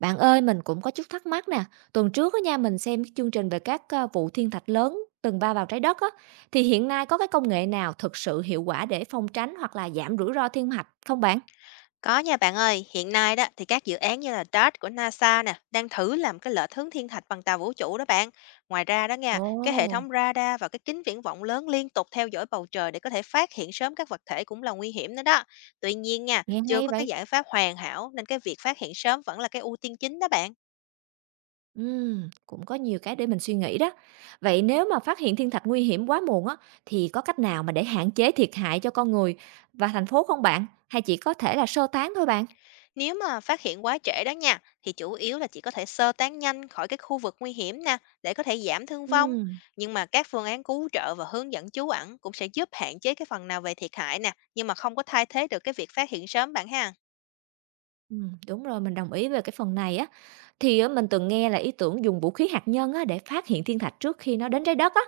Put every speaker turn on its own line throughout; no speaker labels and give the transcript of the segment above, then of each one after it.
Bạn ơi, mình cũng có chút thắc mắc nè. Tuần trước á nha, mình xem cái chương trình về các vụ thiên thạch lớn từng va vào trái đất á, thì hiện nay có cái công nghệ nào thực sự hiệu quả để phòng tránh hoặc là giảm rủi ro thiên thạch không bạn?
Có nha bạn ơi, hiện nay đó thì các dự án như là DART của NASA nè, đang thử làm cái lệch hướng thiên thạch bằng tàu vũ trụ đó bạn. Ngoài ra đó nha, cái hệ
Ồ,
thống radar và cái kính viễn vọng lớn liên tục theo dõi bầu trời để có thể phát hiện sớm các vật thể cũng là nguy hiểm nữa đó. Tuy nhiên nha,
nghe
chưa
hay
có cái
vậy.
giải pháp hoàn hảo nên cái việc phát hiện sớm vẫn là cái ưu tiên chính đó bạn.
Cũng có nhiều cái để mình suy nghĩ đó. Vậy nếu mà phát hiện thiên thạch nguy hiểm quá muộn á, thì có cách nào mà để hạn chế thiệt hại cho con người và thành phố không bạn? Hay chỉ có thể là sơ tán thôi bạn?
Nếu mà phát hiện quá trễ đó nha, thì chủ yếu là chỉ có thể sơ tán nhanh khỏi cái khu vực nguy hiểm nè, để có thể giảm thương vong.
Ừm.
Nhưng mà các phương án cứu trợ và hướng dẫn trú ẩn cũng sẽ giúp hạn chế cái phần nào về thiệt hại nè, nhưng mà không có thay thế được cái việc phát hiện sớm bạn ha.
Đúng rồi, mình đồng ý về cái phần này á. Thì á, mình từng nghe là ý tưởng dùng vũ khí hạt nhân á, để phát hiện thiên thạch trước khi nó đến trái đất á.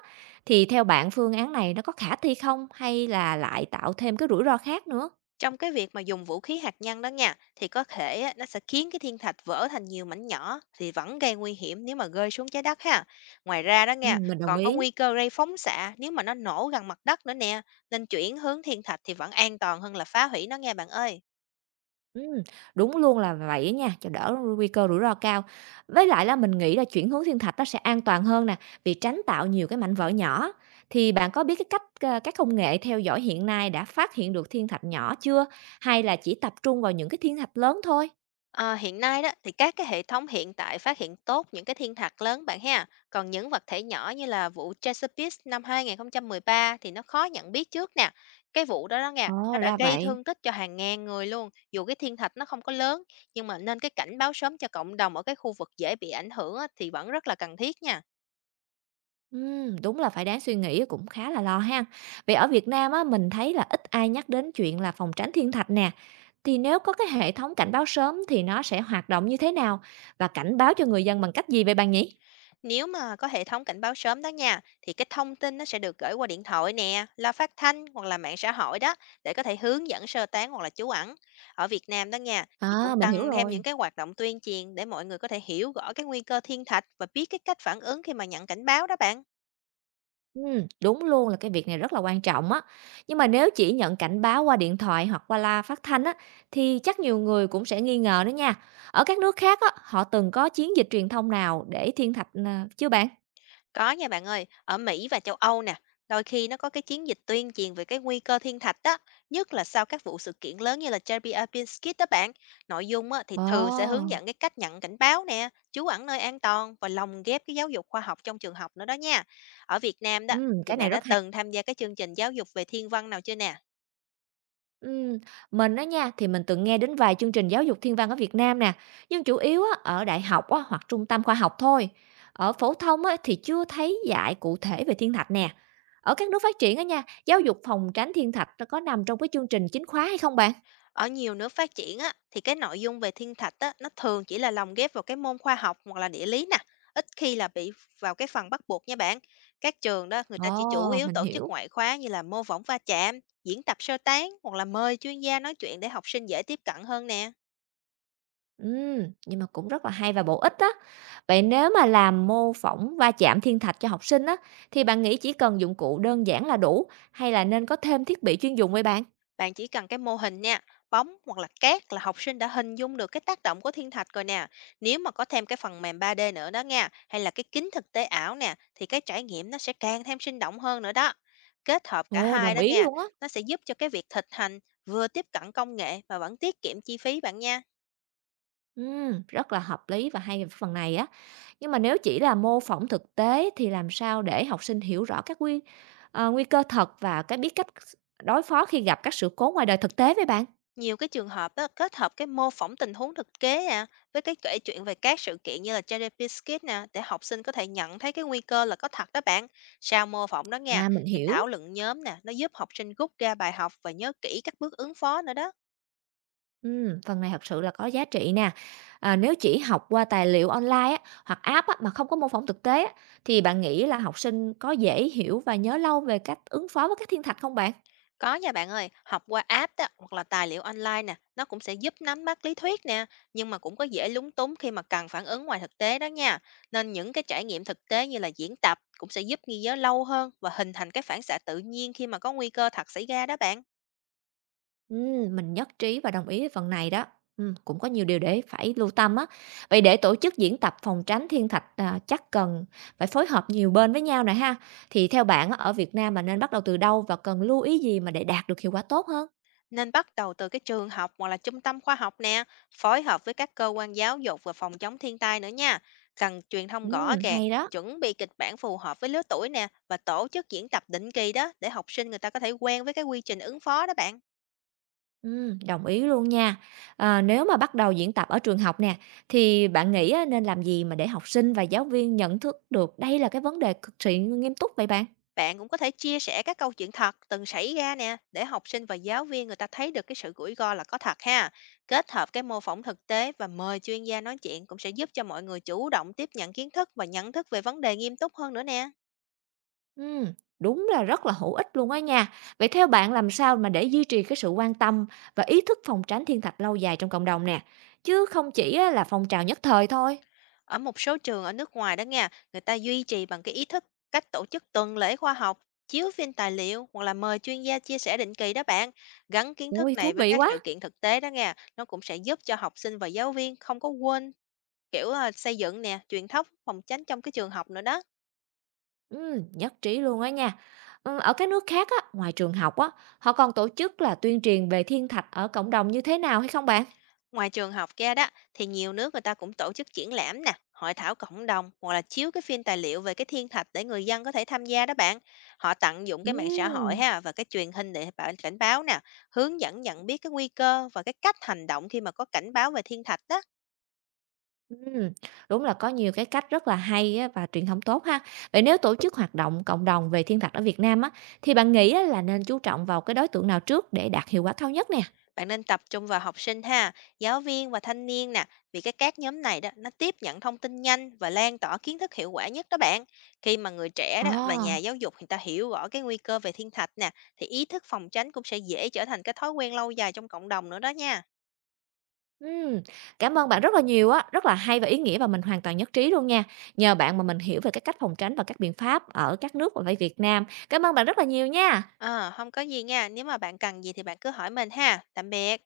Thì theo bạn phương án này nó có khả thi không? Hay là lại tạo thêm cái rủi ro khác nữa?
Trong cái việc mà dùng vũ khí hạt nhân đó nha, thì có thể á, nó sẽ khiến cái thiên thạch vỡ thành nhiều mảnh nhỏ thì vẫn gây nguy hiểm nếu mà rơi xuống trái đất ha. Ngoài ra đó nha,
Mình đồng
còn có
ý.
nguy cơ gây phóng xạ nếu mà nó nổ gần mặt đất nữa nè, nên chuyển hướng thiên thạch thì vẫn an toàn hơn là phá hủy nó nghe bạn ơi.
Ừm, đúng luôn là vậy á nha, cho đỡ nguy cơ rủi ro cao. Với lại là mình nghĩ là chuyển hướng thiên thạch nó sẽ an toàn hơn nè, vì tránh tạo nhiều cái mảnh vỡ nhỏ. Thì bạn có biết cái cách à, các công nghệ theo dõi hiện nay đã phát hiện được thiên thạch nhỏ chưa? Hay là chỉ tập trung vào những cái thiên thạch lớn thôi?
Ờ, hiện nay đó thì các cái hệ thống hiện tại phát hiện tốt những cái thiên thạch lớn bạn ha. Còn những vật thể nhỏ như là vụ Chesapeake năm 2013 thì nó khó nhận biết trước nè. Cái vụ đó đó nha,
Ồ,
nó đã
ra
gây
vậy.
thương tích cho hàng ngàn người luôn. Dù cái thiên thạch nó không có lớn, nhưng mà nên cái cảnh báo sớm cho cộng đồng ở cái khu vực dễ bị ảnh hưởng á, thì vẫn rất là cần thiết nha.
Đúng là phải đáng suy nghĩ, cũng khá là lo ha. Vậy ở Việt Nam á, mình thấy là ít ai nhắc đến chuyện là phòng tránh thiên thạch nè. Thì nếu có cái hệ thống cảnh báo sớm thì nó sẽ hoạt động như thế nào và cảnh báo cho người dân bằng cách gì vậy bạn nhỉ?
Nếu mà có hệ thống cảnh báo sớm đó nha, thì cái thông tin nó sẽ được gửi qua điện thoại nè, loa phát thanh hoặc là mạng xã hội đó để có thể hướng dẫn sơ tán hoặc là trú ẩn. Ở Việt Nam đó nha, thì
À,
cũng
mình hiểu
cần thêm
rồi.
những cái hoạt động tuyên truyền để mọi người có thể hiểu rõ cái nguy cơ thiên thạch và biết cái cách phản ứng khi mà nhận cảnh báo đó bạn.
Đúng luôn là cái việc này rất là quan trọng á. Nhưng mà nếu chỉ nhận cảnh báo qua điện thoại hoặc qua loa phát thanh á, thì chắc nhiều người cũng sẽ nghi ngờ đó nha. Ở các nước khác á, họ từng có chiến dịch truyền thông nào để thiên thạch à, chưa bạn?
Có nha bạn ơi, ở Mỹ và châu Âu nè, đôi khi nó có cái chiến dịch tuyên truyền về cái nguy cơ thiên thạch đó, nhất là sau các vụ sự kiện lớn như là Chernobyl Skid đó bạn. Nội dung á, thì
Ồ.
thường sẽ hướng dẫn cái cách nhận cảnh báo nè, trú ẩn nơi an toàn và lồng ghép cái giáo dục khoa học trong trường học nữa đó nha. Ở Việt Nam đó, thì
Cái này
bạn đã
rất hay.
từng tham gia cái chương trình giáo dục về thiên văn nào chưa nè?
Ừm, mình á nha, thì mình từng nghe đến vài chương trình giáo dục thiên văn ở Việt Nam nè, nhưng chủ yếu á, ở đại học á, hoặc trung tâm khoa học thôi. Ở phổ thông á, thì chưa thấy dạy cụ thể về thiên thạch nè. Ở các nước phát triển á nha, giáo dục phòng tránh thiên thạch nó có nằm trong cái chương trình chính khóa hay không bạn?
Ở nhiều nước phát triển á, thì cái nội dung về thiên thạch á, nó thường chỉ là lồng ghép vào cái môn khoa học hoặc là địa lý nè, ít khi là bị vào cái phần bắt buộc nha bạn. Các trường đó người ta chỉ chủ
Ồ,
yếu
mình
tổ chức
hiểu.
ngoại khóa như là mô phỏng va chạm, diễn tập sơ tán hoặc là mời chuyên gia nói chuyện để học sinh dễ tiếp cận hơn nè.
Ừm, nhưng mà cũng rất là hay và bổ ích á. Vậy nếu mà làm mô phỏng va chạm thiên thạch cho học sinh á, thì bạn nghĩ chỉ cần dụng cụ đơn giản là đủ hay là nên có thêm thiết bị chuyên dụng vậy bạn?
Bạn chỉ cần cái mô hình nha, bóng hoặc là cát là học sinh đã hình dung được cái tác động của thiên thạch rồi nè. Nếu mà có thêm cái phần mềm 3D nữa đó nha, hay là cái kính thực tế ảo nè, thì cái trải nghiệm nó sẽ càng thêm sinh động hơn nữa đó. Kết hợp cả
Ồ,
hai
đồng
đó
ý
nha,
luôn á.
nó sẽ giúp cho cái việc thực hành vừa tiếp cận công nghệ mà vẫn tiết kiệm chi phí bạn nha.
Rất là hợp lý và hay về phần này á. Nhưng mà nếu chỉ là mô phỏng thực tế thì làm sao để học sinh hiểu rõ các nguy nguy cơ thật và cái biết cách đối phó khi gặp các sự cố ngoài đời thực tế với bạn?
Nhiều cái trường hợp á, kết hợp cái mô phỏng tình huống thực kế nè với cái kể chuyện về các sự kiện như là JDP Skit nè để học sinh có thể nhận thấy cái nguy cơ là có thật đó bạn. Sau mô phỏng đó nha,
À, mình
thì
hiểu.
thảo luận nhóm nè, nó giúp học sinh rút ra bài học và nhớ kỹ các bước ứng phó nữa đó.
Phần này thật sự là có giá trị nè. À, nếu chỉ học qua tài liệu online á, hoặc app á, mà không có mô phỏng thực tế á, thì bạn nghĩ là học sinh có dễ hiểu và nhớ lâu về cách ứng phó với các thiên thạch không bạn?
Có nha bạn ơi, học qua app đó, hoặc là tài liệu online nè, nó cũng sẽ giúp nắm bắt lý thuyết nè, nhưng mà cũng có dễ lúng túng khi mà cần phản ứng ngoài thực tế đó nha. Nên những cái trải nghiệm thực tế như là diễn tập cũng sẽ giúp ghi nhớ lâu hơn và hình thành cái phản xạ tự nhiên khi mà có nguy cơ thật xảy ra đó bạn.
Mình nhất trí và đồng ý với phần này đó. Cũng có nhiều điều để phải lưu tâm á. Vậy để tổ chức diễn tập phòng tránh thiên thạch, à, chắc cần phải phối hợp nhiều bên với nhau này ha. Thì theo bạn á, ở Việt Nam mà nên bắt đầu từ đâu và cần lưu ý gì mà để đạt được hiệu quả tốt hơn?
Nên bắt đầu từ cái trường học hoặc là trung tâm khoa học nè, phối hợp với các cơ quan giáo dục và phòng chống thiên tai nữa nha. Cần truyền thông rõ ràng,
Hay đó.
chuẩn bị kịch bản phù hợp với lứa tuổi nè và tổ chức diễn tập định kỳ đó để học sinh người ta có thể quen với cái quy trình ứng phó đó bạn.
Đồng ý luôn nha. À, nếu mà bắt đầu diễn tập ở trường học nè, thì bạn nghĩ á, nên làm gì mà để học sinh và giáo viên nhận thức được đây là cái vấn đề cực kỳ nghiêm túc vậy bạn?
Bạn cũng có thể chia sẻ các câu chuyện thật từng xảy ra nè để học sinh và giáo viên người ta thấy được cái sự rủi ro là có thật ha. Kết hợp cái mô phỏng thực tế và mời chuyên gia nói chuyện cũng sẽ giúp cho mọi người chủ động tiếp nhận kiến thức và nhận thức về vấn đề nghiêm túc hơn nữa nè.
Ừm, đúng là rất là hữu ích luôn á nha. Vậy theo bạn làm sao mà để duy trì cái sự quan tâm và ý thức phòng tránh thiên thạch lâu dài trong cộng đồng nè, chứ không chỉ á là phong trào nhất thời thôi?
Ở một số trường ở nước ngoài đó nha, người ta duy trì bằng cái ý thức cách tổ chức tuần lễ khoa học, chiếu phim tài liệu hoặc là mời chuyên gia chia sẻ định kỳ đó bạn. Gắn kiến thức
Ui thú
này với
vị
các
quá.
sự kiện thực tế đó nha, nó cũng sẽ giúp cho học sinh và giáo viên không có quên kiểu là xây dựng nè, truyền thống phòng tránh trong cái trường học nữa đó.
Nhất trí luôn á nha. Ừ, ở các nước khác á, ngoài trường học á, họ còn tổ chức là tuyên truyền về thiên thạch ở cộng đồng như thế nào hay không bạn?
Ngoài trường học ra đó thì nhiều nước người ta cũng tổ chức triển lãm nè, hội thảo cộng đồng hoặc là chiếu cái phim tài liệu về cái thiên thạch để người dân có thể tham gia đó bạn. Họ tận dụng cái mạng xã hội
Ừm.
ha và cái truyền hình để bạn cảnh báo nè, hướng dẫn nhận biết cái nguy cơ và cái cách hành động khi mà có cảnh báo về thiên thạch đó.
Ừm, đúng là có nhiều cái cách rất là hay á và truyền thống tốt ha. Vậy nếu tổ chức hoạt động cộng đồng về thiên thạch ở Việt Nam á, thì bạn nghĩ á là nên chú trọng vào cái đối tượng nào trước để đạt hiệu quả cao nhất nè?
Bạn nên tập trung vào học sinh ha, giáo viên và thanh niên nè, vì cái các nhóm này đó nó tiếp nhận thông tin nhanh và lan tỏa kiến thức hiệu quả nhất đó bạn. Khi mà người trẻ
Ồ,
đó và nhà giáo dục người ta hiểu rõ cái nguy cơ về thiên thạch nè, thì ý thức phòng tránh cũng sẽ dễ trở thành cái thói quen lâu dài trong cộng đồng nữa đó nha.
ừm, cảm ơn bạn rất là nhiều á, rất là hay và ý nghĩa và mình hoàn toàn nhất trí luôn nha. Nhờ bạn mà mình hiểu về cái cách phòng tránh và các biện pháp ở các nước và tại Việt Nam. Cảm ơn bạn rất là nhiều nha.
À, không có gì nha, nếu mà bạn cần gì thì bạn cứ hỏi mình ha. Tạm biệt.